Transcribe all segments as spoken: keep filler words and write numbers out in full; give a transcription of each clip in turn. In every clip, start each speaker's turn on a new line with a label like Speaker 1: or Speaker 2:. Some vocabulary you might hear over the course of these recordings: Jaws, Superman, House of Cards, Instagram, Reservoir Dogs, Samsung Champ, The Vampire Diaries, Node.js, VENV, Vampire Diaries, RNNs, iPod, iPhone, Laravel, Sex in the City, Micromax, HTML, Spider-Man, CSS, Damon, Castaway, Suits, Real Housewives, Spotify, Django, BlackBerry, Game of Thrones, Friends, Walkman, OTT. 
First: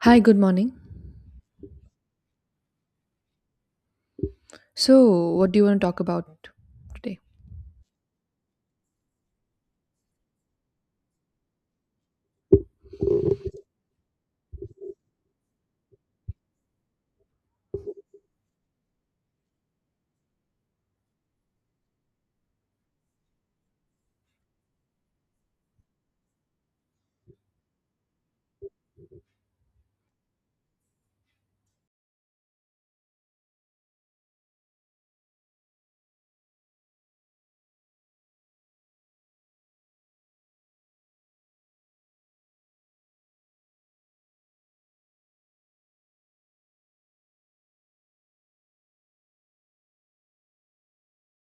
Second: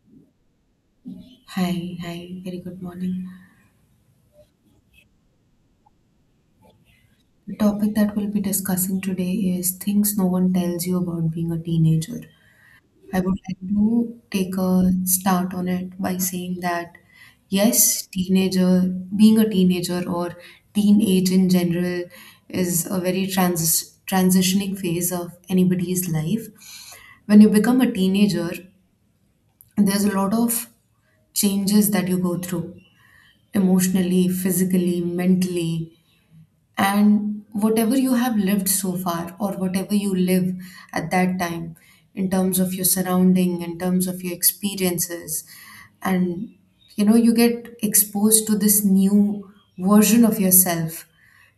Speaker 1: Hi, good morning.
Speaker 2: Hi, hi, very good morning.
Speaker 1: So, what do you want to talk about today?
Speaker 2: The topic that we'll be discussing today is things no one tells you about being a teenager. I would like to take a start on it by saying that yes, teenager, being a teenager or teenage in general is a very trans- transitioning phase of anybody's life. When you become a teenager, there's a lot of changes that you go through emotionally, physically, mentally, and whatever you have lived so far or whatever you live at that time in terms of your surrounding, in terms of your experiences and you know you get exposed to this new version of yourself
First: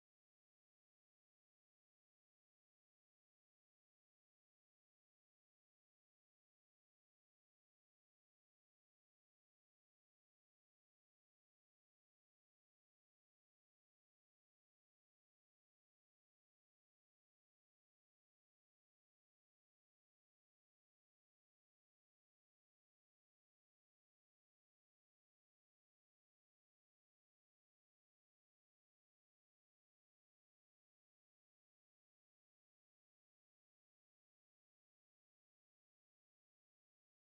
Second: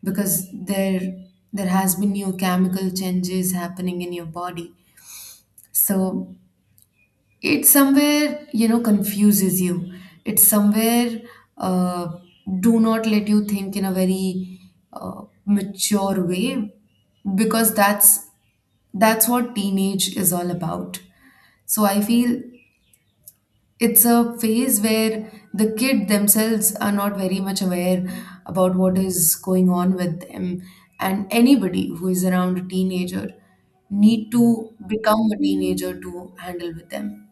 Speaker 2: because there there has been new chemical changes happening in your body. So it somewhere you know confuses you. It somewhere, uh, do not let you think in a very uh, mature way because that's that's what teenage is all about. So I feel it's a phase where the kid themselves are not very much aware about what is going on with them, and anybody who is around a teenager need to become a teenager to handle with them.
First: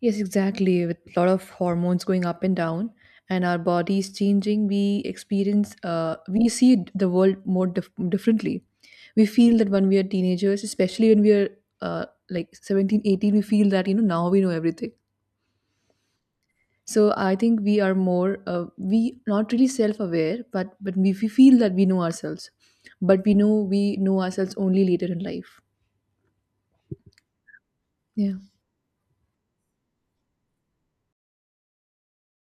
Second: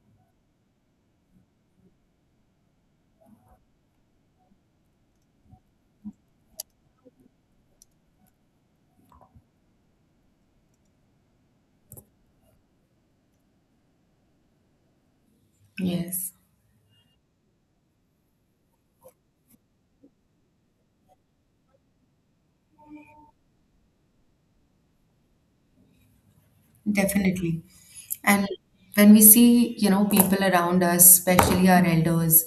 Speaker 1: Yes, exactly. With a lot of hormones going up and down, and our bodies changing, we experience, uh, we see the world more dif- differently. We feel that when we are teenagers, especially when we are uh, like seventeen, eighteen, we feel that, you know, now we know everything.
Speaker 2: Yes.
Speaker 1: So, I think we are more, uh, we not really self aware, but, but we, we feel that we know ourselves. But we know we know ourselves only later in life.
Speaker 2: Definitely.
Speaker 1: Yeah.
Speaker 2: And when we see, you know, people around us, especially our elders,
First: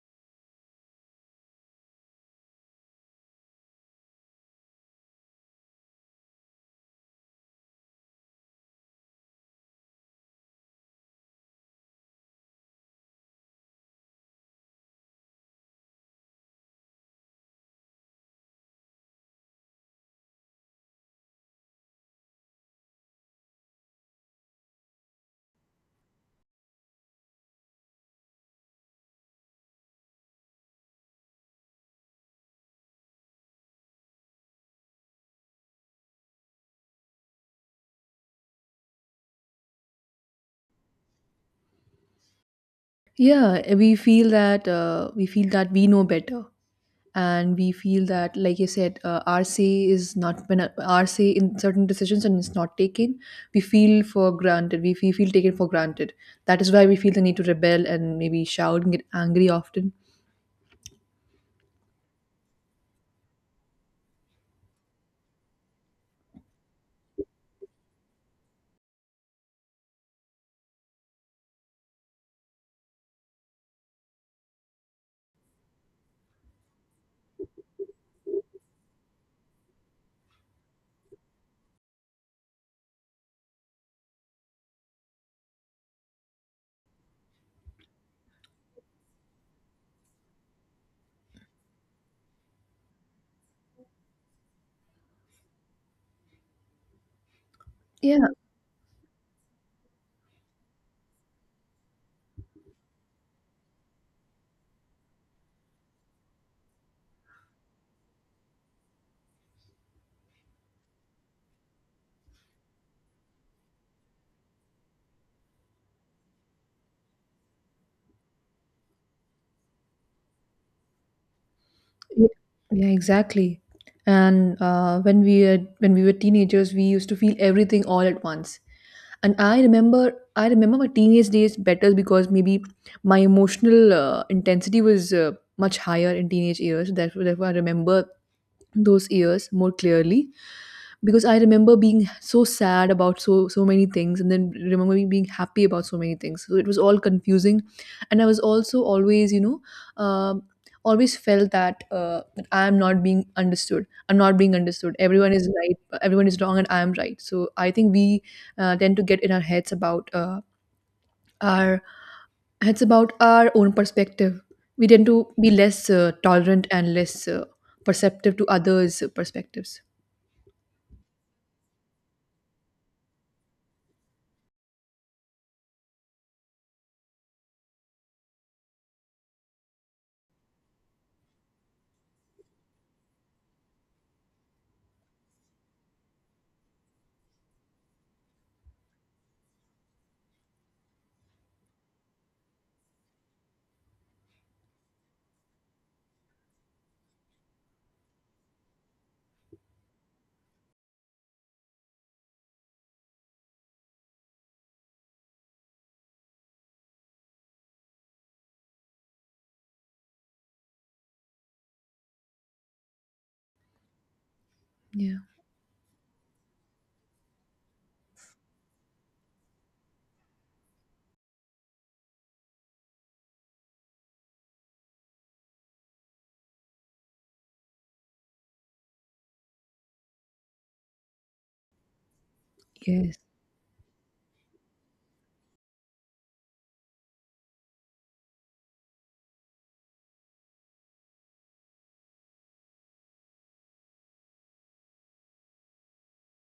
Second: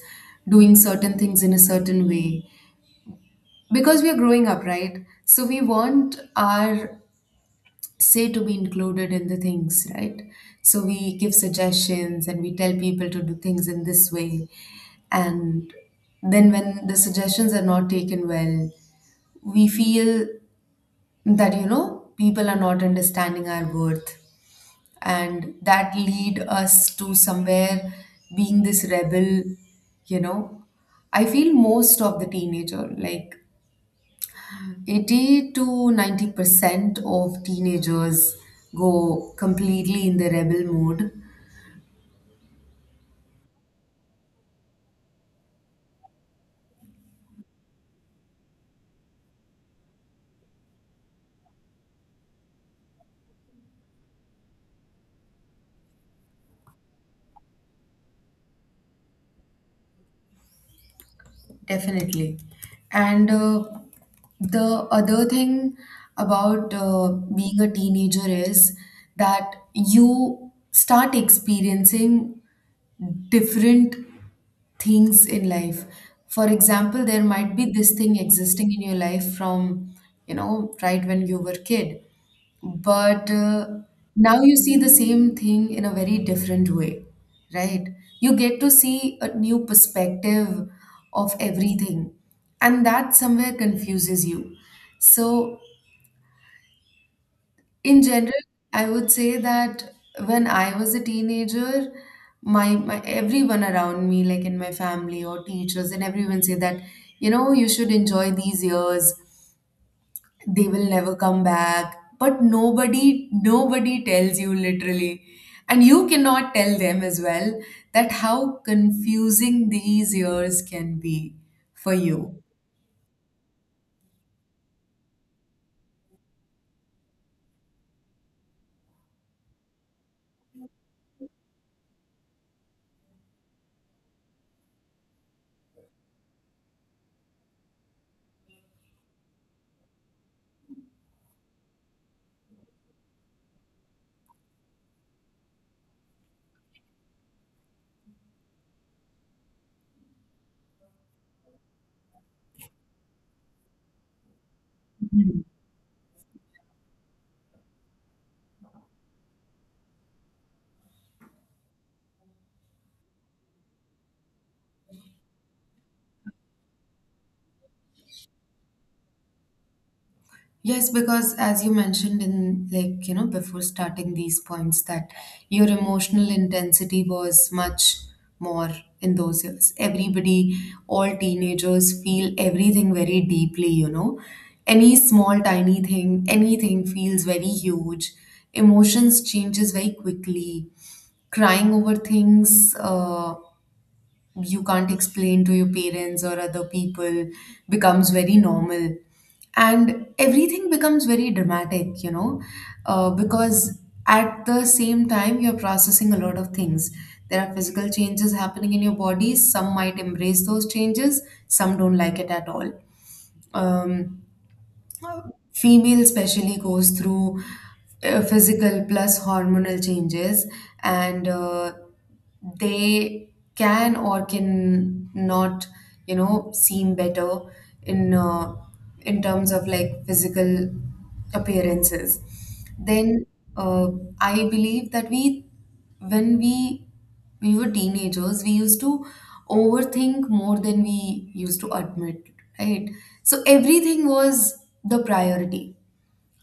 Speaker 2: doing certain things in a certain way, because we are growing up, right? So we want our say to be included in the things, right? So we give suggestions and we tell people to do things in this way. And then when the suggestions are not taken well, we feel that, you know, people are not understanding our worth, and that lead us to somewhere being this rebel. You know, I feel most of the teenager, like eighty to ninety percent of teenagers, go completely in the rebel mode.
Speaker 1: Yeah, eh, we feel that uh, we feel that we know better, and we feel that, like you said, uh, our say is not when uh, our say in certain decisions and it's not taken, we feel for granted. We feel, feel taken for granted. That is why we feel the need to rebel and maybe shout and get angry often.
Speaker 2: Definitely. And uh, the other thing about uh, being a teenager is that you start experiencing different things in life. For example, there might be this thing existing in your life from, you know, right when you were kid, but uh, now you see the same thing in a very different way, right? You get to see a new perspective of everything, and that somewhere confuses you. So in
Speaker 1: Yeah,
Speaker 2: general, I would say that when I was a teenager, my, my everyone around me, like in my family or teachers and everyone say that, you know, you should enjoy these years. They will never come back. But nobody, nobody tells you literally. And you cannot tell them as well that how confusing these years can be for
Speaker 1: Ye-
Speaker 2: you.
Speaker 1: Yeah, exactly. And uh, when we had, when we were teenagers, we used to feel everything all at once. And I remember I remember my teenage days better because maybe my emotional uh, intensity was uh, much higher in teenage years. Therefore, therefore, I remember those years more clearly because I remember being so sad about so so many things and then remember me being happy about so many things, so it was all confusing. And I was also always you know um always felt that uh, that I am not being understood i'm not being understood Everyone is right, everyone is wrong, and I am right. So I think we uh, tend to get in our heads about uh, our it's about our own perspective. We tend to be less uh, tolerant and less uh, perceptive to others perspectives.
Speaker 2: Yes, because as you mentioned in, like, you know, before starting these points that your emotional intensity was much more in those years. Everybody, all teenagers feel everything very deeply, you know. Any small tiny thing, anything feels very huge. Emotions changes very quickly. Crying over things, uh, you can't explain to your parents or other people, becomes very normal, and everything becomes very dramatic. You know, uh, because at the same time you're processing a lot of things. There are physical changes happening in your body. Some might embrace those changes, some don't like it at all. Um,
Speaker 1: Yeah,
Speaker 2: Female especially goes through uh, physical plus hormonal changes, and uh, they can or can not you know, seem better in uh, in terms of like physical appearances.
Speaker 1: yes,
Speaker 2: Then uh, I believe that we when we we were teenagers, we used to overthink more than we used to admit, right? So everything was the priority,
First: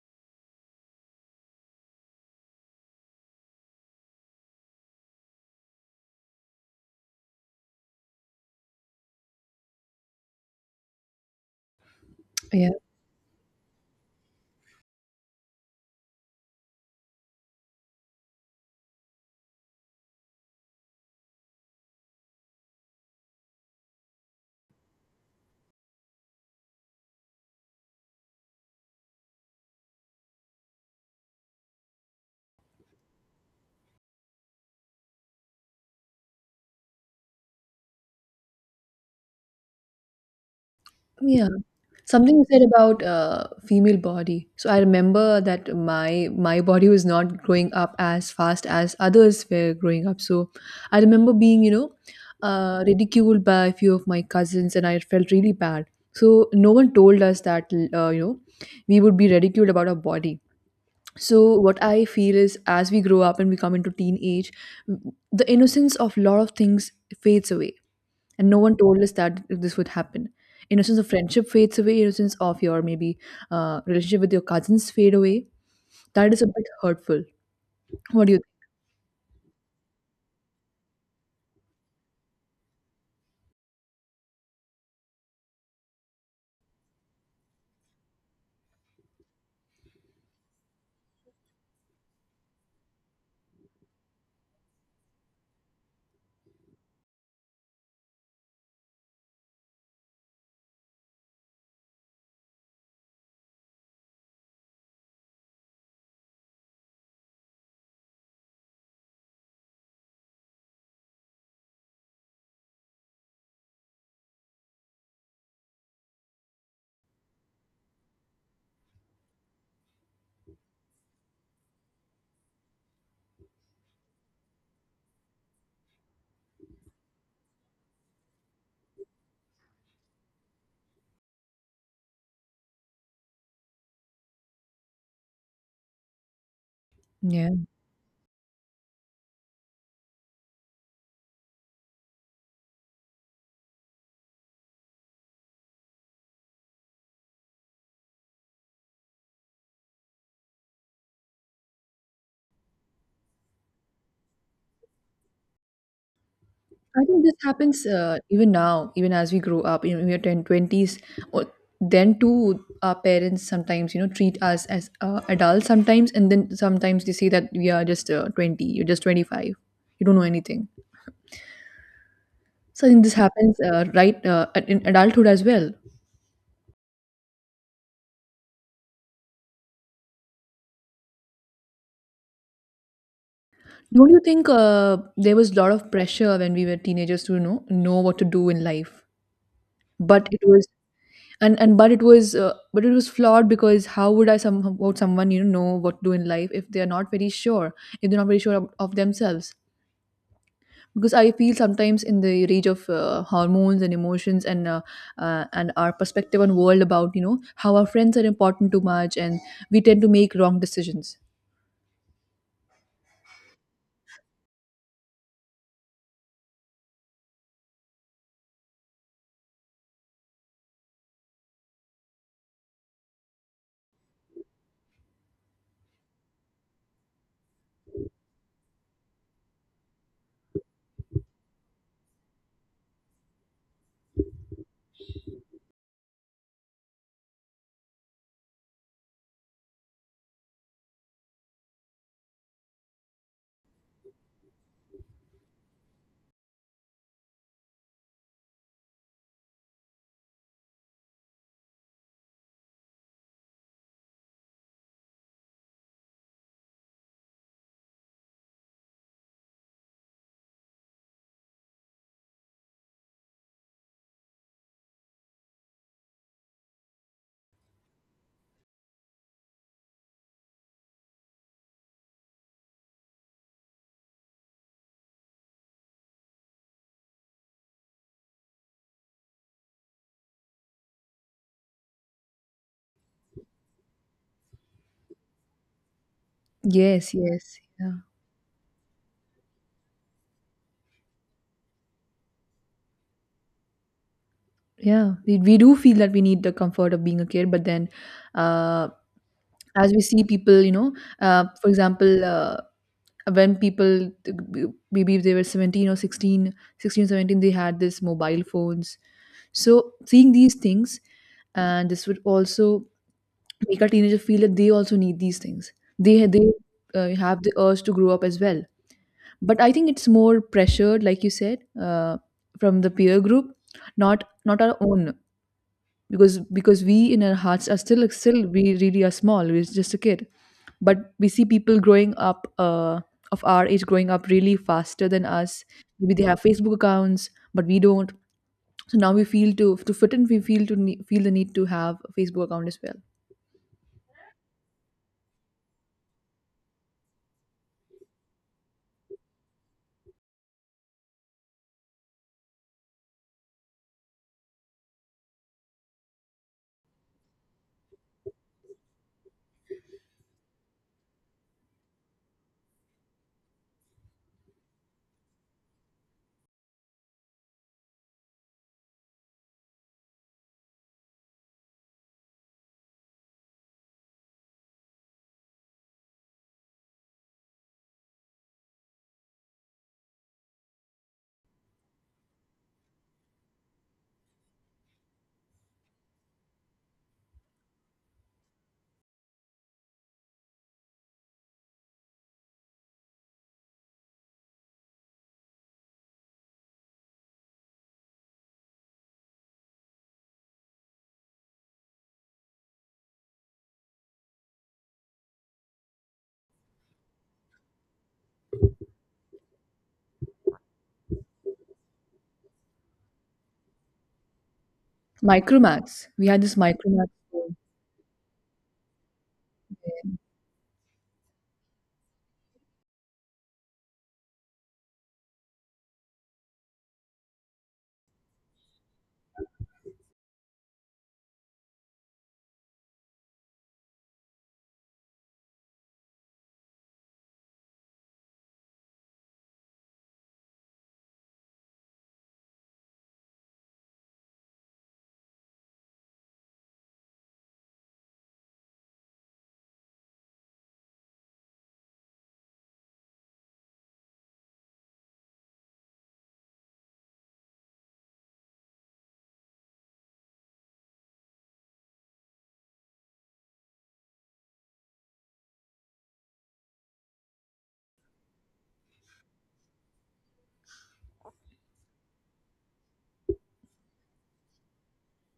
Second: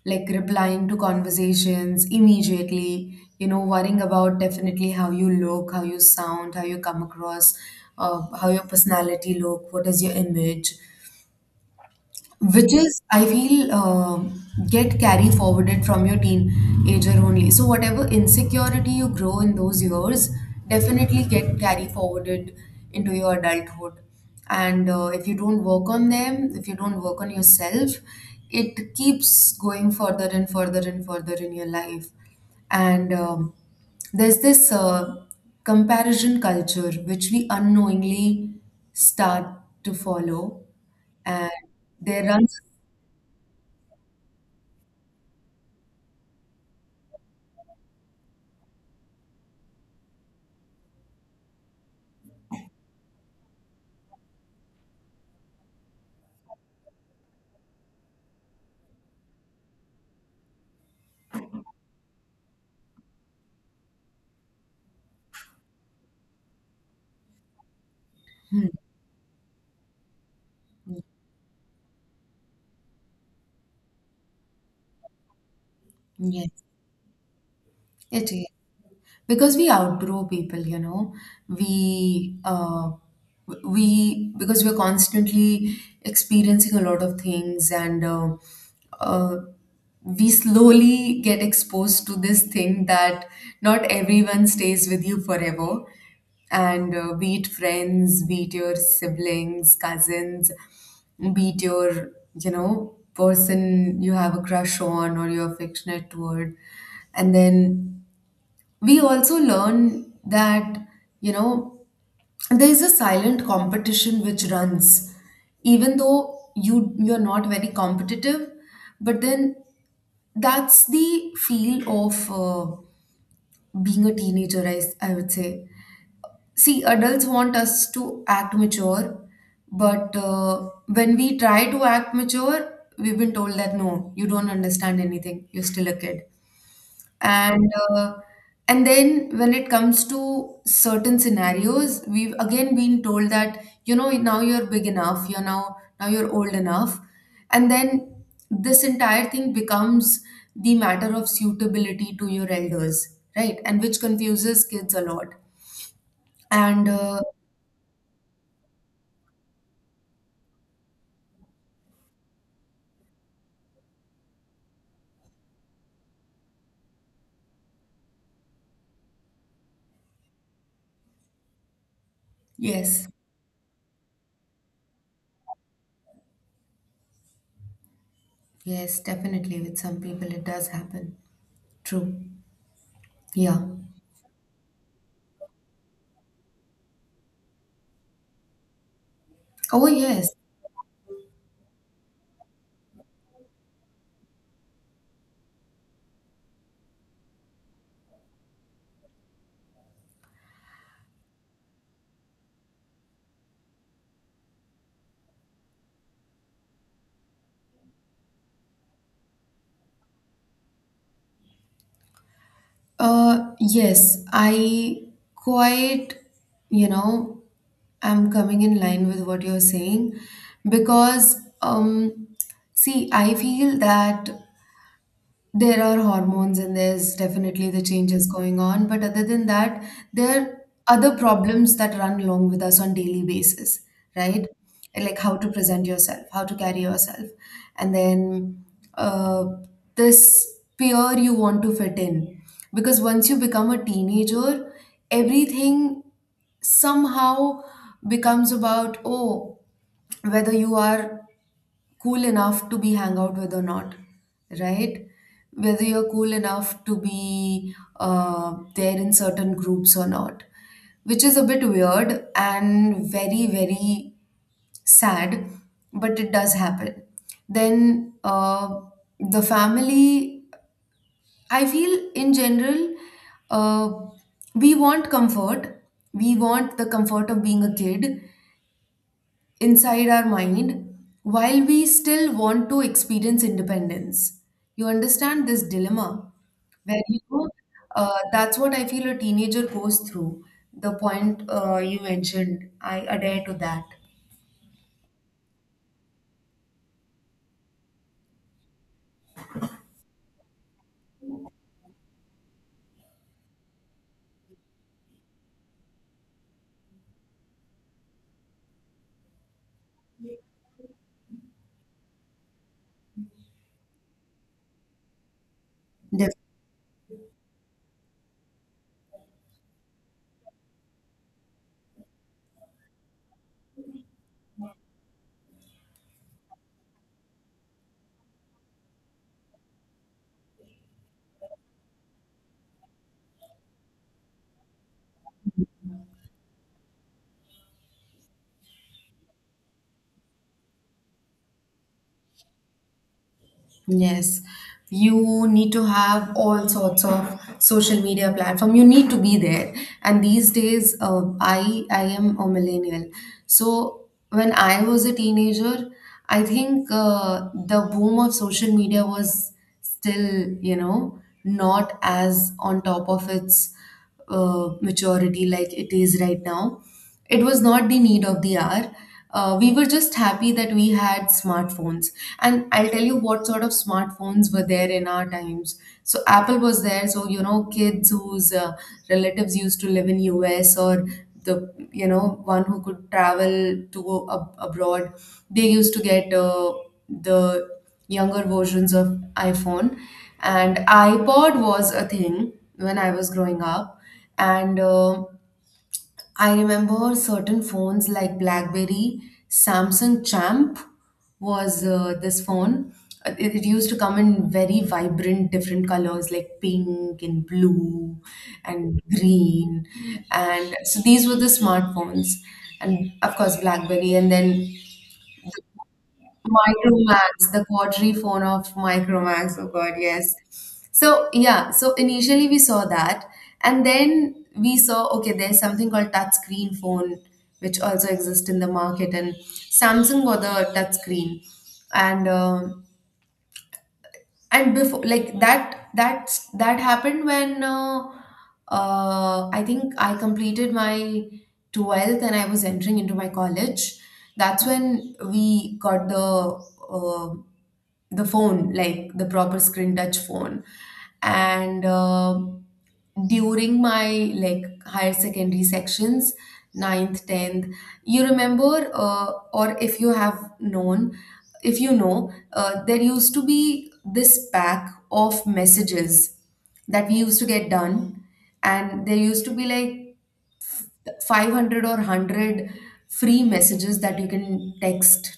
Speaker 2: like replying to conversations immediately, you know, worrying about definitely how you look, how you sound, how you come across, uh, how your personality look, what is your image,
Speaker 1: yeah,
Speaker 2: which is, I feel, uh, get carry forwarded from your teenager only. So whatever insecurity you grow in those years definitely get carry forwarded into your adulthood. And uh, if you don't work on them, if you don't work on yourself, it keeps going further and further and further in your life. And um, there's this uh, comparison culture which we unknowingly start to follow,
Speaker 1: yeah.
Speaker 2: and they
Speaker 1: Something you
Speaker 2: run.
Speaker 1: said about uh, female body, so I remember that my my body was not growing up as fast as others were growing up. So I remember being you know uh, ridiculed by a few of my cousins, and I felt really bad. So no one told us that uh, you know we would be ridiculed about our body. So what I feel is, as we grow up and we come into teenage, the innocence of lot of things fades away, and no
Speaker 2: Hmm.
Speaker 1: one told us that this would happen. Innocence of friendship fades away, innocence of your maybe uh, relationship with your cousins fade away. That is a
Speaker 2: Yes,
Speaker 1: bit hurtful. What
Speaker 2: it
Speaker 1: do you
Speaker 2: is. Because we outgrow people, you know. we uh, we, because we're constantly experiencing a lot of things, and uh, uh, we slowly get exposed to this thing that not everyone stays with you forever. And uh, be it friends, be it your siblings, cousins, be it your, you know, person you have a crush on or you're affectionate toward. And then we also learn that, you know, there is a silent competition which runs even though you you're not very competitive, but then that's the feel of uh, being a teenager. I, s- I would say, see, adults want us to act mature, but uh, when we try to act mature, we've been told that no, you don't understand anything, you're still a kid.
Speaker 1: think?
Speaker 2: And uh, and then when it comes to certain scenarios, we've again been told that, you know, now you're big enough, you're now now you're old enough. And then this entire thing becomes the matter of suitability to your elders, right? And which confuses kids a lot. And
Speaker 1: I
Speaker 2: uh,
Speaker 1: think this happens uh, even now, even as we grow up, you know, we are ten, twenties. Or then too, our parents sometimes, you know, treat us as uh, adults sometimes, and then sometimes they say that we are just uh, twenty, you're just twenty-five, you don't know anything. So I think
Speaker 2: yes,
Speaker 1: this happens uh, right uh, at- in adulthood as well.
Speaker 2: yes, definitely, with some people it does happen. True. Yeah.
Speaker 1: Don't you think uh, there was a lot of pressure when we were teenagers to you know know what to do in life,
Speaker 2: Oh
Speaker 1: but
Speaker 2: yes.
Speaker 1: it was and and but it was uh, but it was flawed because how would I some about someone you know know what to do in life if they are not very sure, if they're not very sure of, of themselves. Because I feel sometimes in the rage of uh, hormones and emotions and uh, uh, and our perspective on world about you know how our friends are important too much, and we tend to make wrong decisions.
Speaker 2: Uh, yes, I quite, you know, I'm coming in line with what you're saying because, um, see, I feel that there are hormones and there's definitely the changes going on, but other than that, there are other problems that run along with us on daily basis, right? Like how to present yourself, how to carry yourself, and then, uh, this peer you want to fit in. Because once you become a teenager, everything somehow becomes about, oh, whether you are cool enough to be hang out with or not, right? Whether you're cool enough to be uh, there in certain groups or not, which is a bit weird and very, very sad, but it does happen. Then uh, the family, I feel, in general, uh, we want comfort. We want the comfort of being a kid inside our mind while we still want to experience independence. You understand this dilemma where,
Speaker 1: Yes,
Speaker 2: you know,
Speaker 1: yes, yeah.
Speaker 2: uh, that's what I feel a teenager goes through. The point uh, you mentioned, I adhere to that.
Speaker 1: Yeah, we, we do feel that we need the comfort of being a kid, but then uh as we see people you know uh, for example uh, when people maybe if they were seventeen or sixteen, sixteen, seventeen, they had this mobile phones. So seeing these things, and this would also make a teenager feel that they also need these things, they they uh, have the urge to grow up as well. But I think it's more pressured, like you said, uh, from the peer group, not not our own. Because because we in our hearts are still still we really are small, we're just a kid. But we see people growing up uh, of our age growing up really faster than us. Maybe they have Facebook accounts, but we don't. So now we feel to to fit in, we feel to ne- feel the need to have a Facebook account as well.
Speaker 2: Yes, you need to have all sorts of social media platform. You need to be there. And these days, uh, I I am a millennial. So when I was a teenager, I think uh, the boom of social media was still, you know, not as on top of its uh, maturity like it is right now. It was not the need of the hour. Uh, we were just happy that we had smartphones. And I'll tell you what sort of smartphones were there in our times. So Apple was there. So you know, kids whose uh, relatives used to live in U S, or the, you know, one who could travel to ab- abroad, they used to get uh, the younger versions of iPhone. And iPod was a thing when I was growing up, and. Uh, I remember certain phones like BlackBerry, Samsung Champ was uh, this phone. Uh, It, it used to come in very vibrant, different colors like pink and blue and green. And so these were the smartphones. And of course, BlackBerry. And then
Speaker 1: Micromax, we had this Micromax
Speaker 2: Micromax,
Speaker 1: phone.
Speaker 2: the quadri phone of Micromax. Oh God, yes. So yeah, so initially we saw that, and then we saw, okay, there's something called touch screen phone, which also exists in the market, and Samsung got the touch screen. And uh, and before like that that's that happened when uh, uh, I think I completed my twelfth and I was entering into my college. That's when we got the uh, the phone, like the proper screen touch phone. And uh, during my like higher secondary sections, ninth, tenth, you remember, uh, or if you have known, if you know, uh, there used to be this pack of messages that we used to get done, and there used to be like five hundred or hundred free messages that you can text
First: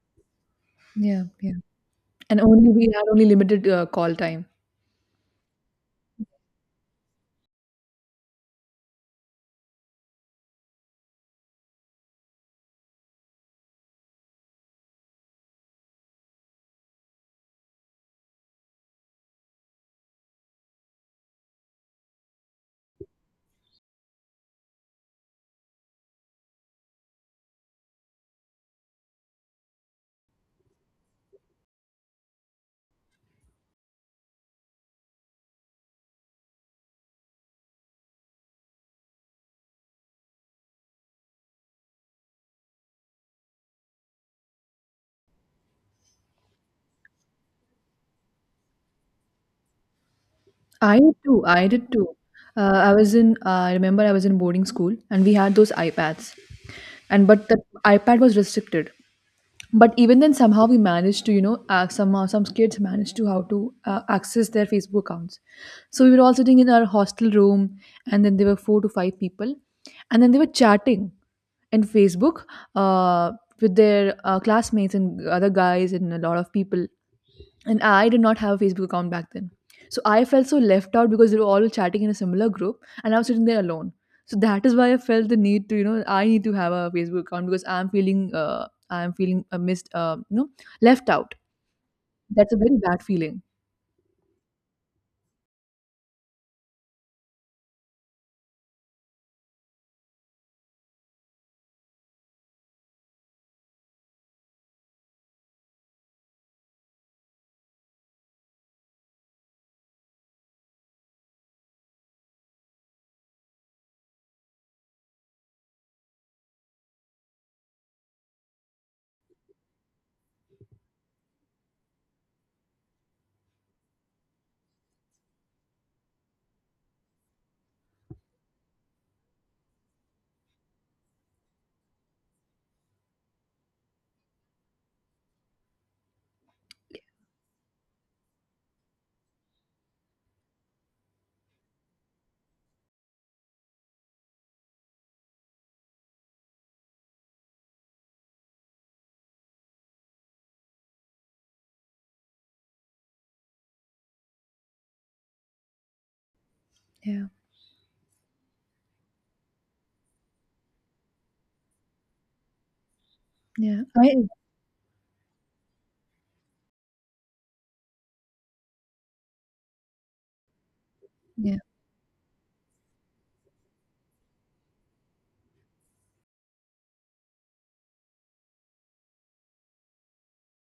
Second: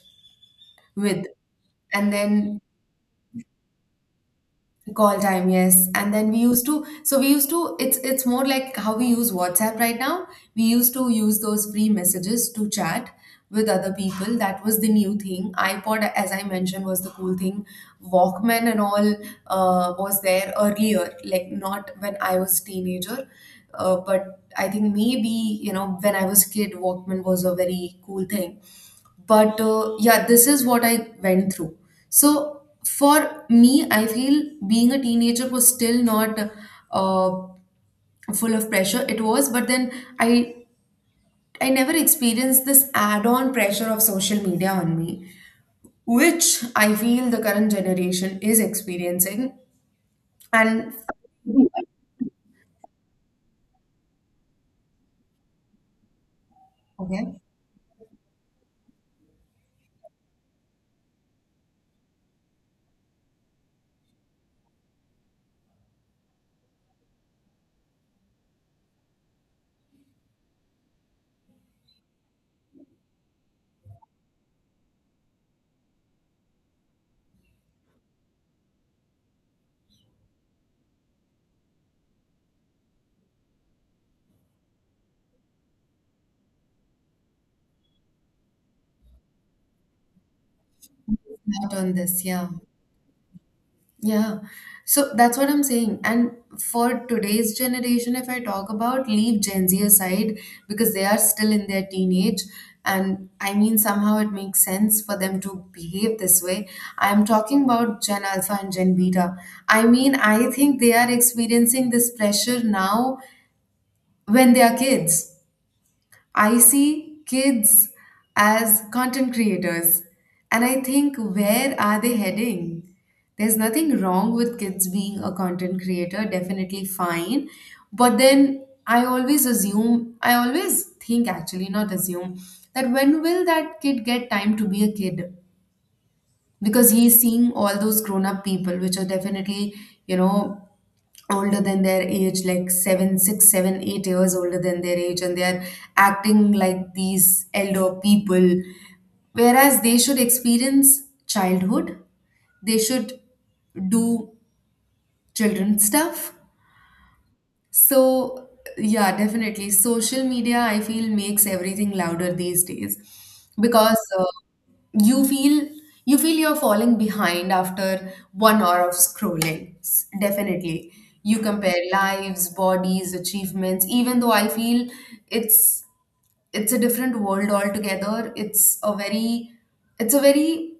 Speaker 1: Yeah,
Speaker 2: with.
Speaker 1: yeah.
Speaker 2: And
Speaker 1: And
Speaker 2: then
Speaker 1: only we had only limited uh, call time.
Speaker 2: call time, yes. And then we used to, so we used to, it's it's more like how we use WhatsApp right now. We used to use those free messages to chat with other people. That was the new thing. iPod, as I mentioned, was the cool thing. Walkman and all uh, was there earlier, like not when I was teenager, uh, but I think maybe, you know, when I was kid, Walkman was a very cool thing. But uh, yeah, this is what I went through. So for me, I feel being a teenager was still not uh, full of pressure. It was, but then i i never experienced this add-on pressure of social media on me, which I feel the current generation is experiencing. And
Speaker 1: I did too. I did too. Uh, I was in. Uh, I remember I was in boarding school, and we had those iPads, and
Speaker 2: okay.
Speaker 1: but the iPad was restricted. But even then somehow we managed to you know uh, somehow some kids managed to how to uh, access their Facebook accounts. So we were all sitting in our hostel room, and then there were four to five people, and then they were chatting in Facebook uh, with their uh, classmates and other guys and a lot of people. And I did not have a Facebook account back then. So I felt so left out because they were all chatting in a similar group and I was sitting there alone. So that is why I felt the need to you know I need to have a Facebook account, because I'm feeling uh, I'm feeling uh, missed, uh, you know, left out.
Speaker 2: Not on this. Yeah.
Speaker 1: That's a very bad feeling.
Speaker 2: Yeah. So that's what I'm saying. And for today's generation, if I talk about, leave Gen Z aside because they are still in their teenage. And I mean, somehow it makes sense for them to behave this way. I'm talking about Gen Alpha and Gen Beta. I mean, I think they are experiencing this pressure now when they are kids. I see kids as content creators, and I think where are they heading? There's nothing wrong with kids being a content creator, definitely fine. But then I always assume, I always think actually, not assume, that when will that kid get time to be a kid? Because he's seeing all those grown up people, which are definitely, you know, older than their age, like seven, six, seven, eight years older than their age, and they are acting like these elder people. Whereas they should experience childhood, they should do children stuff,
Speaker 1: Yeah,
Speaker 2: so, yeah, definitely. Social media, I feel, makes everything louder these days
Speaker 1: yeah,
Speaker 2: because
Speaker 1: I
Speaker 2: uh, you feel you feel you're falling behind after one hour of scrolling. S- Definitely. You
Speaker 1: yeah,
Speaker 2: compare lives, bodies, achievements, even though I feel it's it's a different world altogether. It's a very it's a very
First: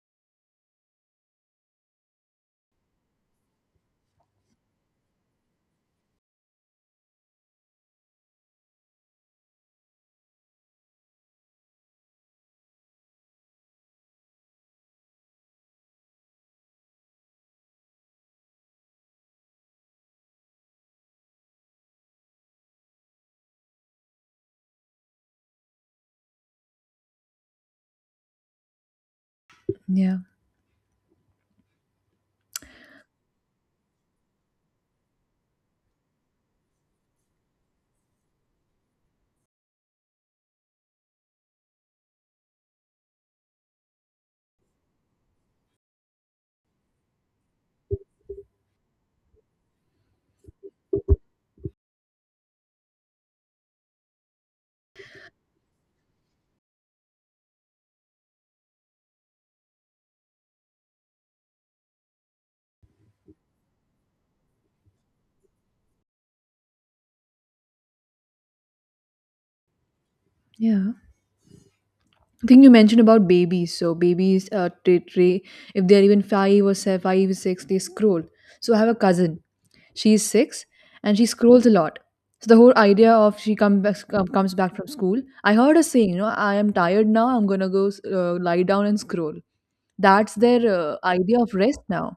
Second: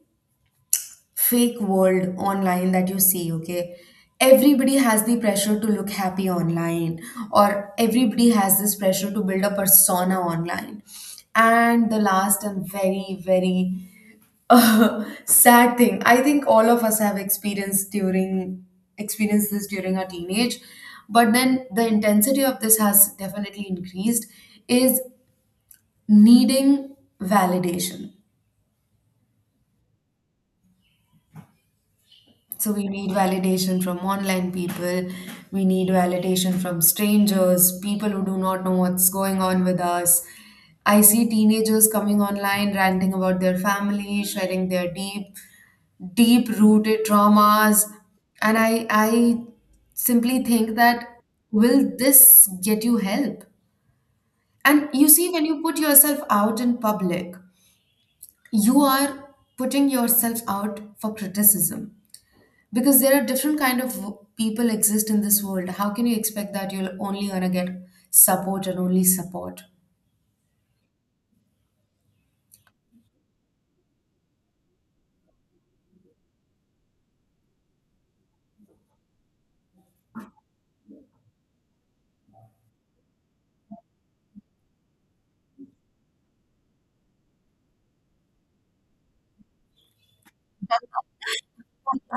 Speaker 2: fake world online that you see, okay? Everybody has the pressure to look happy online, or everybody has this pressure to build a persona online. And the last and very, very uh, sad thing, I think all of us have experienced during experienced this during our teenage, but then the intensity of this has definitely increased, is needing validation.
Speaker 1: yeah,
Speaker 2: So we need validation from online people, we need validation from strangers, people who do not know what's going on with us. I see teenagers coming online ranting about their family, sharing their deep, deep rooted traumas. And I I simply think that, will this get you help? And you see, when you put yourself out in public, you are putting yourself out for criticism because there are different kind of people exist in this world. How can you expect that you're only gonna get support and only support?
Speaker 1: yeah. I think you mentioned about babies. So babies, uh, tra- tra- if they're even five or se- five or six, they scroll. So I have a cousin. She's six, and she scrolls a lot. So the whole idea of she come back, com- comes back from school. I heard her saying, you know, I am tired now. I'm gonna go uh, lie down and scroll. That's their uh, idea of rest now.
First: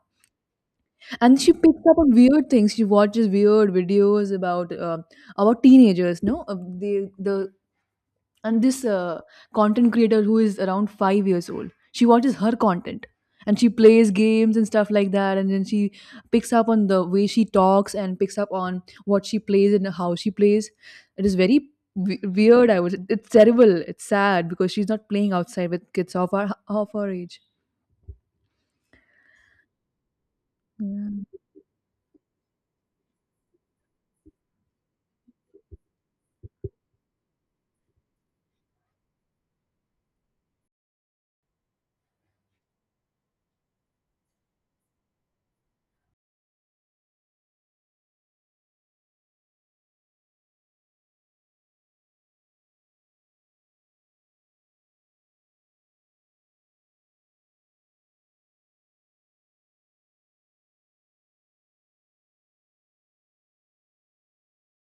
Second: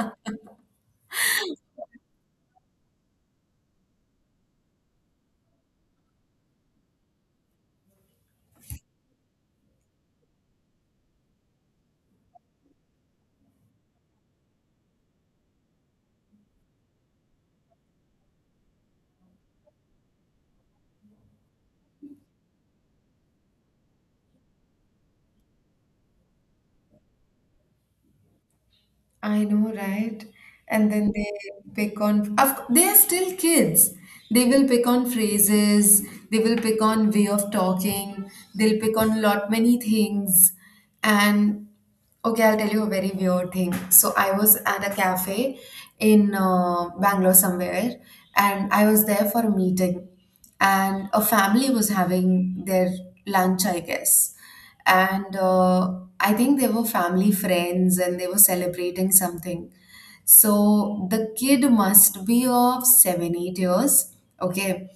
Speaker 1: And she picks up on weird things, she watches weird videos about uh, about teenagers. No. Uh, the the and This uh, content creator who is around five years old, she watches her content, and she plays games and stuff like that, and then she picks up on the way she talks and picks up on what she plays and how she plays. It is very we- weird. I was It's terrible, it's sad, because she's not playing outside with kids of her of her age.
Speaker 2: I know, right? And
Speaker 1: Yeah.
Speaker 2: then they pick on, of, c- they are still kids, they will pick on phrases, they will pick on way of talking, they'll pick on lot many things. And okay, I'll tell you a very weird thing. So I was at a cafe in uh, Bangalore somewhere, and I was there for a meeting, and a family was having their lunch, I guess. And uh, I think they were family friends and they were celebrating something. So the kid must be of seven, eight years. Okay.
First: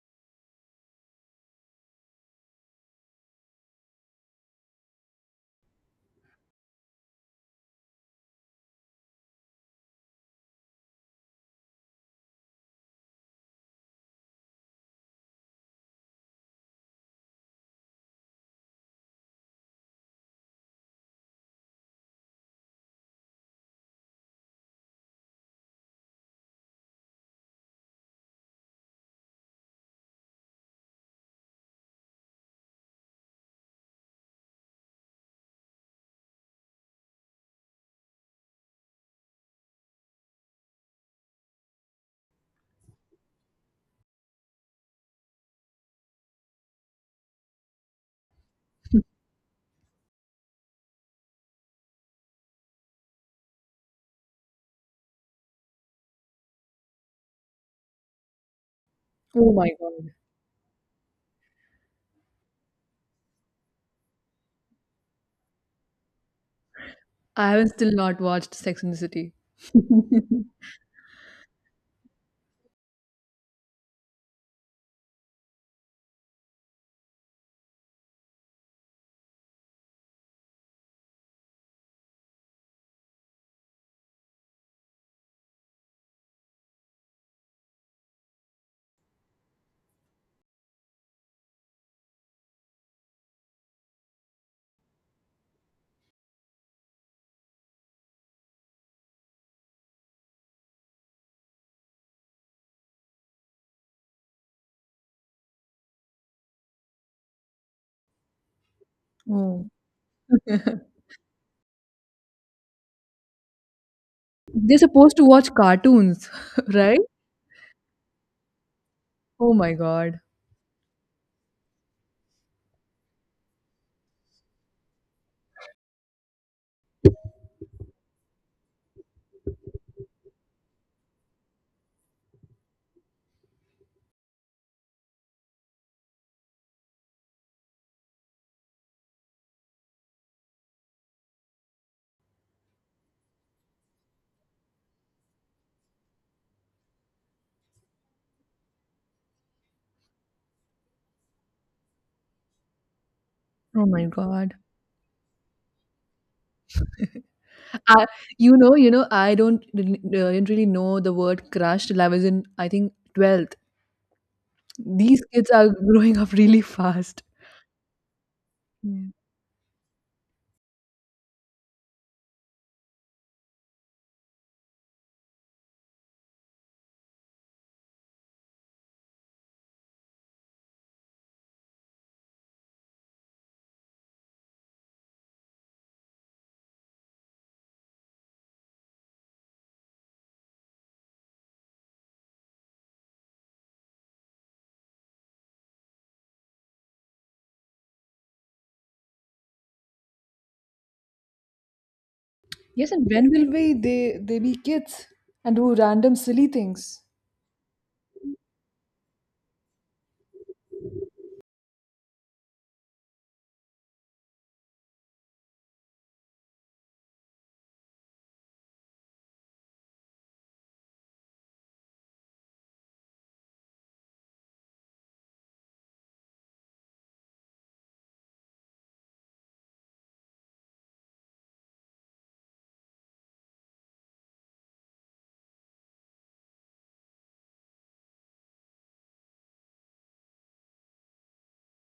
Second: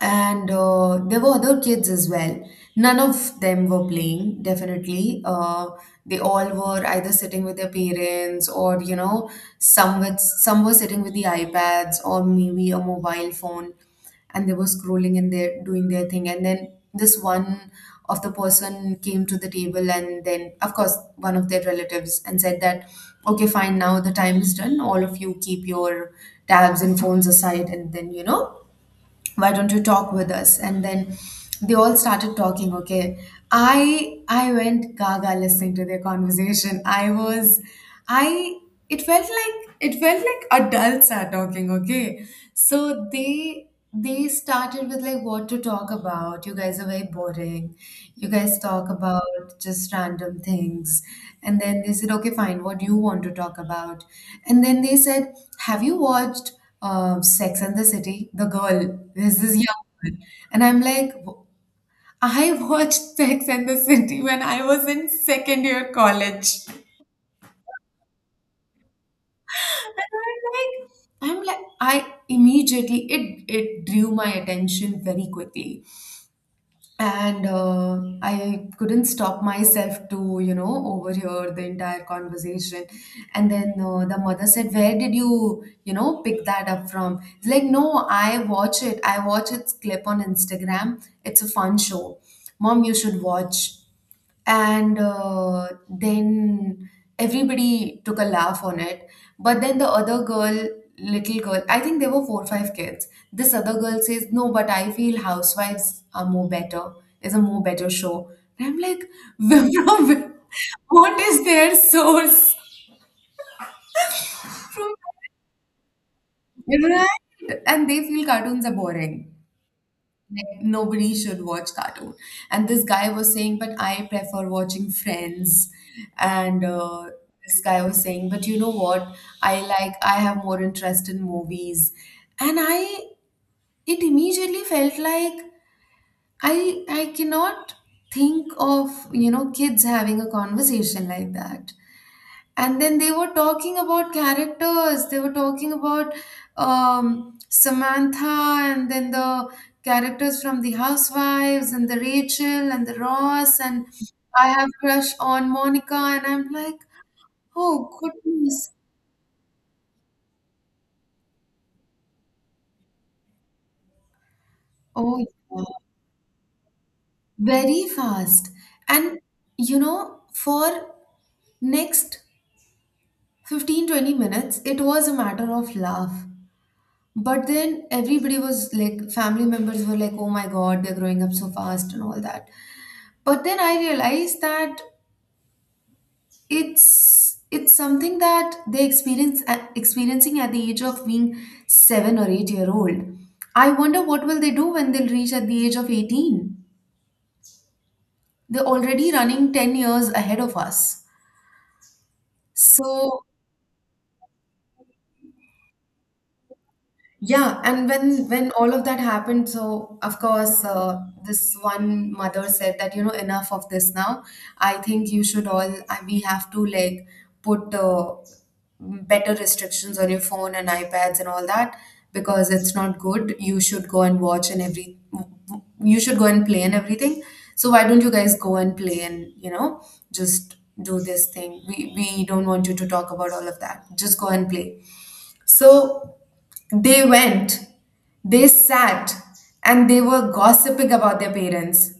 Speaker 2: And uh, there were other kids as well. None of them were playing, definitely. Uh, they all were either sitting with their parents or, you know, some with some were sitting with the iPads or maybe a mobile phone, and they were scrolling and they're doing their thing. And then this one of the person came to the table, and then of course one of their relatives, and said that, okay, fine, now the time is done. All of you keep your tabs and phones aside, and then, you know, why don't you talk with us? And then they all started talking. Okay. I i went gaga listening to their conversation. I was i it felt like it felt like adults are talking. Okay. So they they started with, like, what to talk about? You guys are very boring, you guys talk about just random things. And then they said, okay, fine, what do you want to talk about? And then they said, have you watched uh, Sex and the City, the girl, there's
Speaker 1: Oh
Speaker 2: this
Speaker 1: my
Speaker 2: young
Speaker 1: god.
Speaker 2: girl? And I'm like, "W- I watched Sex and the City when I was in second year college."
Speaker 1: I haven't still not watched Sex in the City.
Speaker 2: And I'm like, I'm like, I immediately, it, it drew my attention very quickly. And uh, I couldn't stop myself to you know overhear the entire conversation. And then uh, the mother said, where did you you know pick that up from? It's like, no, i watch it I watch its clip on Instagram. It's a fun show, mom, you should watch. And uh, then everybody took a laugh on it. But then the other girl, little girl, I think there were four or five kids, this other girl says, no, but I feel housewives are more better, is a more better show. And I'm like,
Speaker 1: Oh.
Speaker 2: from where-
Speaker 1: They're
Speaker 2: what is their source from?
Speaker 1: supposed to watch cartoons, right?
Speaker 2: Right, and they feel cartoons are boring,
Speaker 1: Oh my god.
Speaker 2: like nobody should watch cartoon. And this guy was saying, but I prefer watching Friends. And uh, this guy was saying, but you know what, i like I have more interest in movies. And I it immediately felt like i i cannot think of you know kids having a conversation like that. And then they were talking about characters, they were talking about um, Samantha, and then the characters from the Housewives, and the Rachel and the Ross, and
Speaker 1: Oh my
Speaker 2: I
Speaker 1: god.
Speaker 2: have crush on Monica. And I'm like, oh
Speaker 1: I, you
Speaker 2: goodness.
Speaker 1: know, you know, I don't really- uh, didn't really know the word crush till I was in, I think, twelfth.
Speaker 2: Oh,
Speaker 1: These
Speaker 2: yeah.
Speaker 1: kids are growing up really fast.
Speaker 2: Very fast.
Speaker 1: Yeah.
Speaker 2: And you know for next fifteen twenty minutes it was a matter of love. But then everybody was like, family members were like, oh my God, they're growing up so fast and all that. But then I realized that it's it's something that they experience at, experiencing at the age of being seven or eight year old. I wonder what will they do when they'll reach at the age of eighteen. They're already running ten years ahead of us.
Speaker 1: Yes, and
Speaker 2: So
Speaker 1: when will we they they be kids and do random silly things?
Speaker 2: yeah, and when when all of that happened, so of course, uh, this one mother said that you know enough of this now. I think you should all I- we have to, like, put uh, better restrictions on your phone and iPads and all that because it's not good. You should go and watch and every you should go and play and everything. So why don't you guys go and play and you know just do this thing? We we don't want you to talk about all of that. Just go and play. So they went, they sat, and they were gossiping about their parents.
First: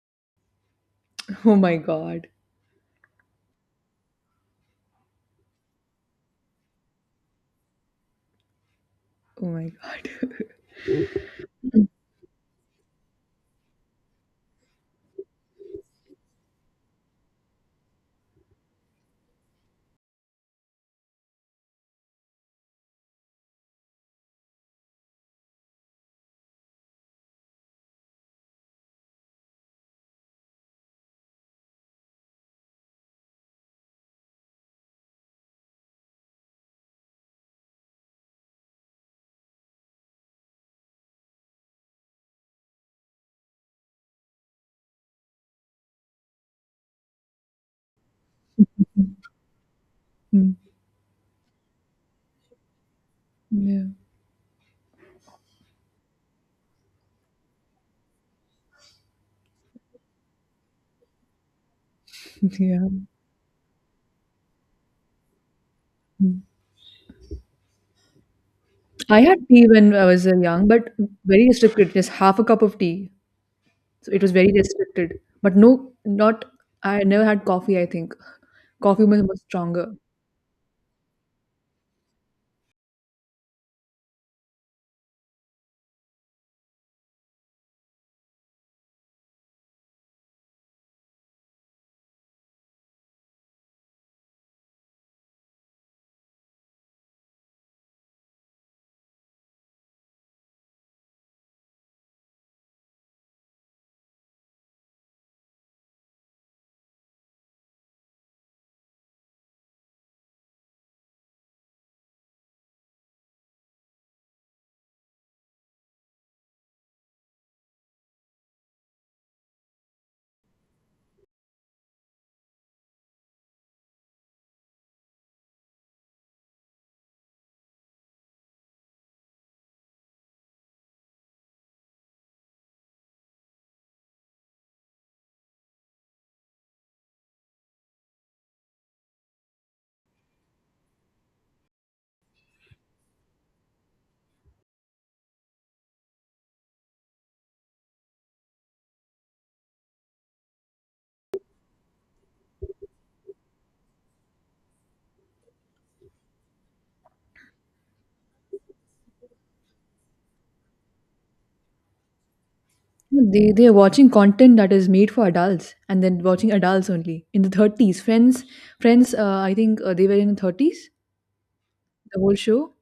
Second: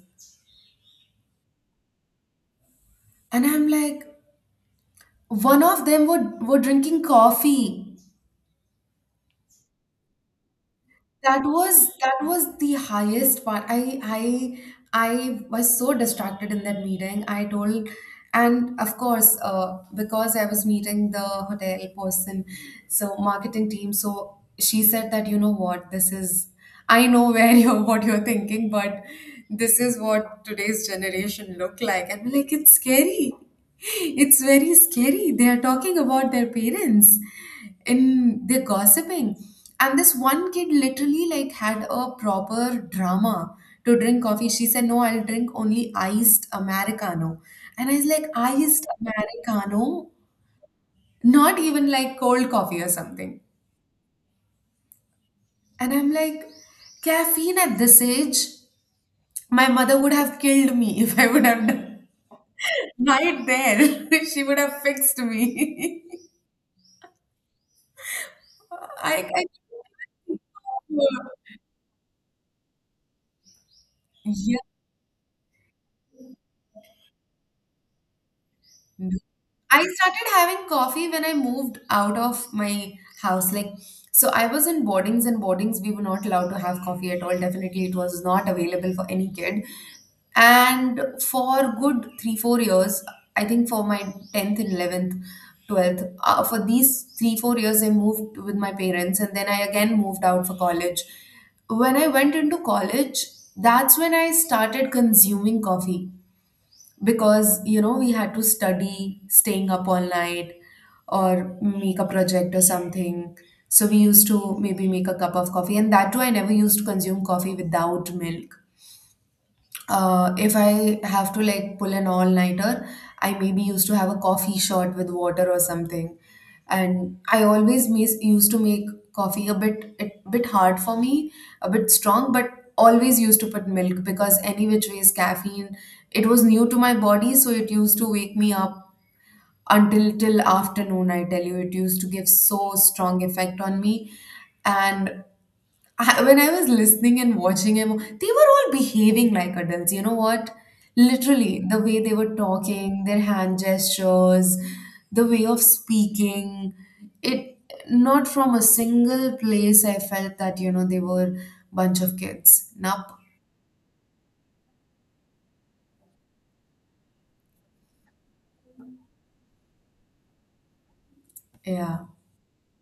Speaker 1: Oh my god.
Speaker 2: And I'm like, one of them were, were drinking coffee.
Speaker 1: Oh my god.
Speaker 2: that was that was the highest part. I i i was so distracted in that meeting, I told. And of course, uh, because I was meeting the hotel person, so marketing team. So she said that, you know what, this is, I know where, you're what you're thinking, but this is what today's generation look like, and like, it's scary. It's very scary. They are talking about their parents and they're gossiping. And this one kid literally, like, had a proper drama to drink coffee. She said, no, I'll drink only iced americano. And I was like, iced americano?
Speaker 1: Hmm.
Speaker 2: Not even like cold coffee or something?
Speaker 1: Yeah.
Speaker 2: And I'm like, caffeine at this age? My mother would have killed me if I would have done right there. She would have fixed me.
Speaker 1: Yeah. I
Speaker 2: I,
Speaker 1: had
Speaker 2: I
Speaker 1: tea when I was uh, young, but very restricted. Just half a cup of tea. So it was very
Speaker 2: Yeah.
Speaker 1: restricted. But no, not. I never had coffee. I think coffee
Speaker 2: Mhm.
Speaker 1: was much
Speaker 2: I
Speaker 1: stronger.
Speaker 2: started having coffee when I moved out of my house. Like, so I was in boardings, and boardings we were not allowed to have coffee at all. Definitely, it was not available for any kid. And for good three, four years, I think for my tenth and eleventh, twelfth, uh, for these three, four years, I moved with my parents, and then I again moved out for college. When I went into college, that's when I started consuming coffee because you know we had to study staying up all night or make a project or something. So we used to maybe make a cup of coffee, and that too, I never used to consume coffee without milk. Uh, if I have to, like, pull an all-nighter, I maybe used to have a coffee shot with water or something. And I always mis- used to make coffee a bit a bit hard for me, a bit strong, but always used to put milk because any which ways caffeine, it was new to my body, so it used to wake me up until till afternoon. I tell you, it used to give so strong effect on me. And I, when I was listening and watching him, they were all behaving like adults. You know what? Literally, the way they were talking, their hand gestures, the way of speaking, it not from a single place I felt that, you know, they were bunch of kids. Nope.
Speaker 1: No, They they are watching content that is made for adults, and then watching adults only in the thirties. Friends, friends. Uh, I think uh, they were in the thirties.
Speaker 2: Yeah.
Speaker 1: The whole show,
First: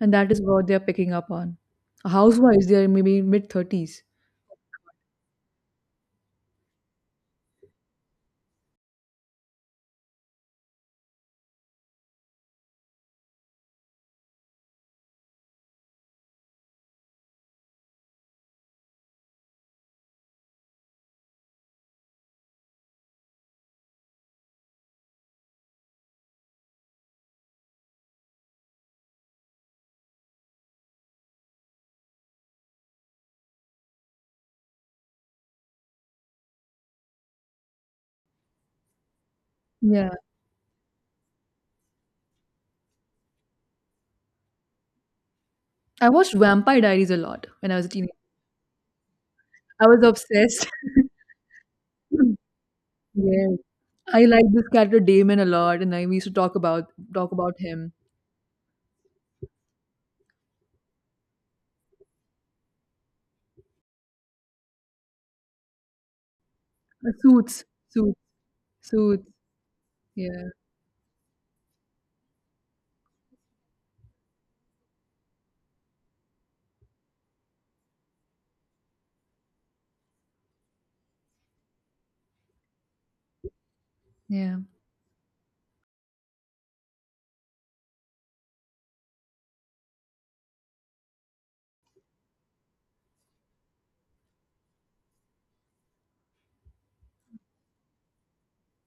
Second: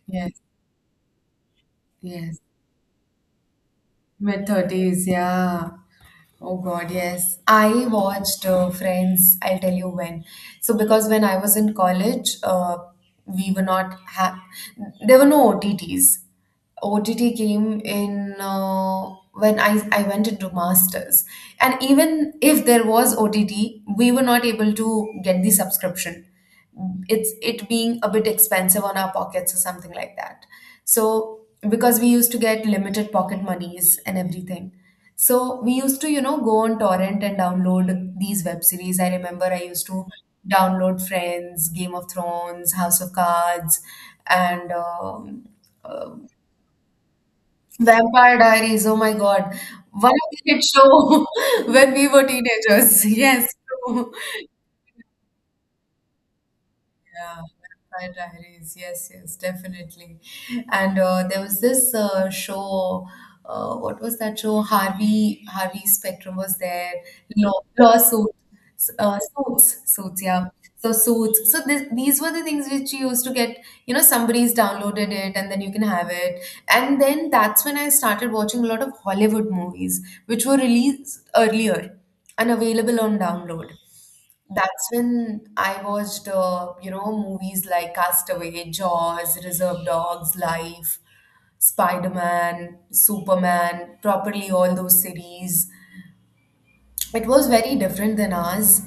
Speaker 1: and that
Speaker 2: Yes.
Speaker 1: is what they are picking up on.
Speaker 2: Yes.
Speaker 1: Housewives, they are maybe mid thirties.
Speaker 2: Mid thirties, yeah. Oh God, yes. I watched uh, Friends, I'll tell you when. So, because when I was in college, uh, we were not ha there were no O T Ts. O T T came in uh, when I, I went into masters. And even if there was O T T, we were not able to get the subscription, it's it being a bit expensive on our pockets or something like that. So because we used to get limited pocket monies and everything, so we used to you know go on torrent and download these web series. I remember I used to
Speaker 1: Yeah,
Speaker 2: download Friends, Game of Thrones, House of Cards, and um,
Speaker 1: I
Speaker 2: uh,
Speaker 1: watched Vampire Diaries a lot when I was a teenager.
Speaker 2: Vampire Diaries. Oh my God,
Speaker 1: I was
Speaker 2: what a great
Speaker 1: obsessed.
Speaker 2: show when we were teenagers. Yes,
Speaker 1: Yes,
Speaker 2: true.
Speaker 1: I like this character Damon a lot, and I we used to talk about talk
Speaker 2: Yeah,
Speaker 1: about him.
Speaker 2: Vampire Diaries. Yes, yes, definitely. And uh, there was this uh, show. Uh, what was that show? Harvey Harvey Spectrum was there.
Speaker 1: Uh,
Speaker 2: Law
Speaker 1: Suits, suits,
Speaker 2: lawsuit, S- uh,
Speaker 1: suits.
Speaker 2: suits, suits.
Speaker 1: Yeah,
Speaker 2: Yeah. So suits. So this, these were the things which you used to get. You know, somebody's downloaded it, and then you can have it. And then that's when I started watching a lot of Hollywood movies, which were released earlier and available on download.
Speaker 1: yeah.
Speaker 2: That's when I watched, uh, you know, movies like Castaway, Jaws, Reserve Dogs, Life, Spider-Man, Superman, properly all those series. It was very different than ours.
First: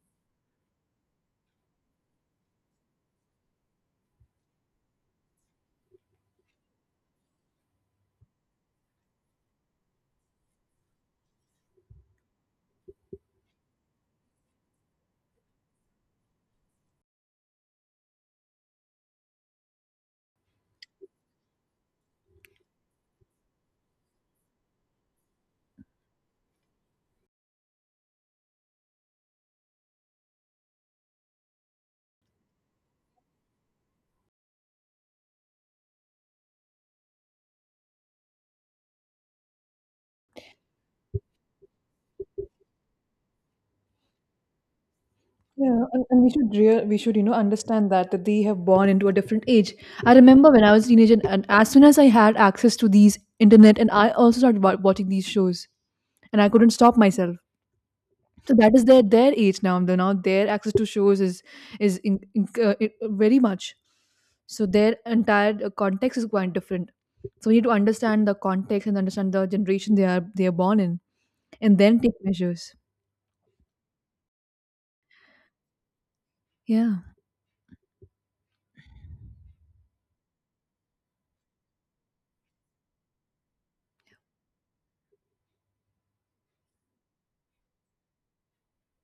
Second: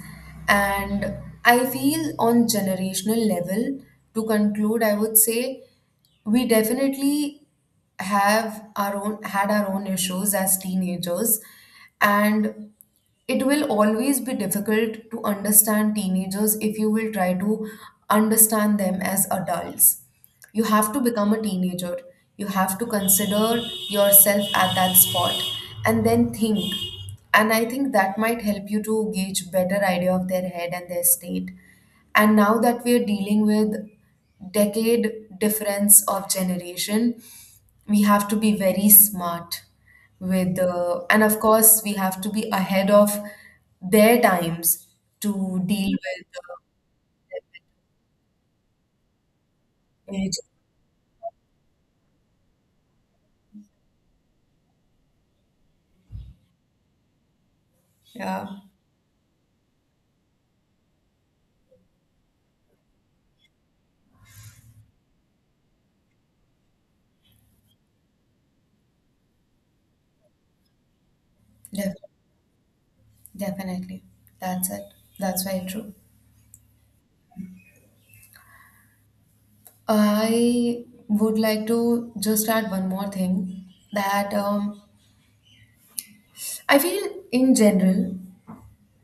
Speaker 2: And I feel on generational level, to conclude, I would say we definitely have our own had our own issues as teenagers, and it will always be difficult to understand teenagers if you will try to understand them as adults. You have to become a teenager. You have to consider yourself at that spot and then think. And I think that might help you to gauge better idea of their head and their state. And now that we are dealing with decade difference of generation, we have to be very smart with uh, and of course we have to be ahead of their times to
Speaker 1: Yeah,
Speaker 2: deal
Speaker 1: and, and
Speaker 2: with
Speaker 1: we
Speaker 2: uh,
Speaker 1: should real we should you know understand that that they have born into a different age. I
Speaker 2: age.
Speaker 1: remember when I was a teenager, and, and as soon as I had access to these internet, and I also started wa- watching these shows, and I couldn't stop myself.
Speaker 2: Yeah,
Speaker 1: So that is their their age now. The now their access to shows is is in, in, uh, it- very much. So their entire uh, context is quite different. So we need to understand the context and understand the generation they are they are born in, and
Speaker 2: def-
Speaker 1: then take measures.
Speaker 2: definitely. That's it. That's very true.
Speaker 1: Yeah,
Speaker 2: I would like to just add one more thing that um, I feel in general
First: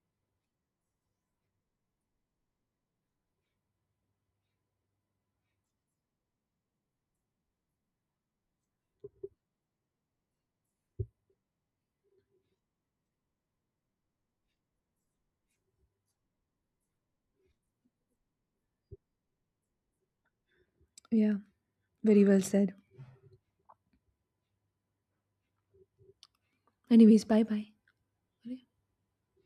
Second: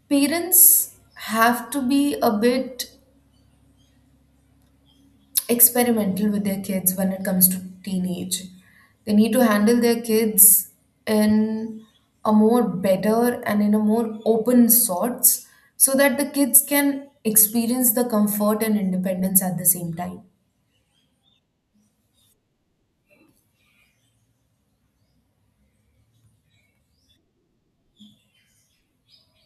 Speaker 2: parents have to be a bit experimental with their kids when it comes to teenage. They need to handle their kids in a more better and in a more open sorts so that the kids can experience the comfort and independence at the same time.
Speaker 1: yeah, very well said. Anyways, bye bye.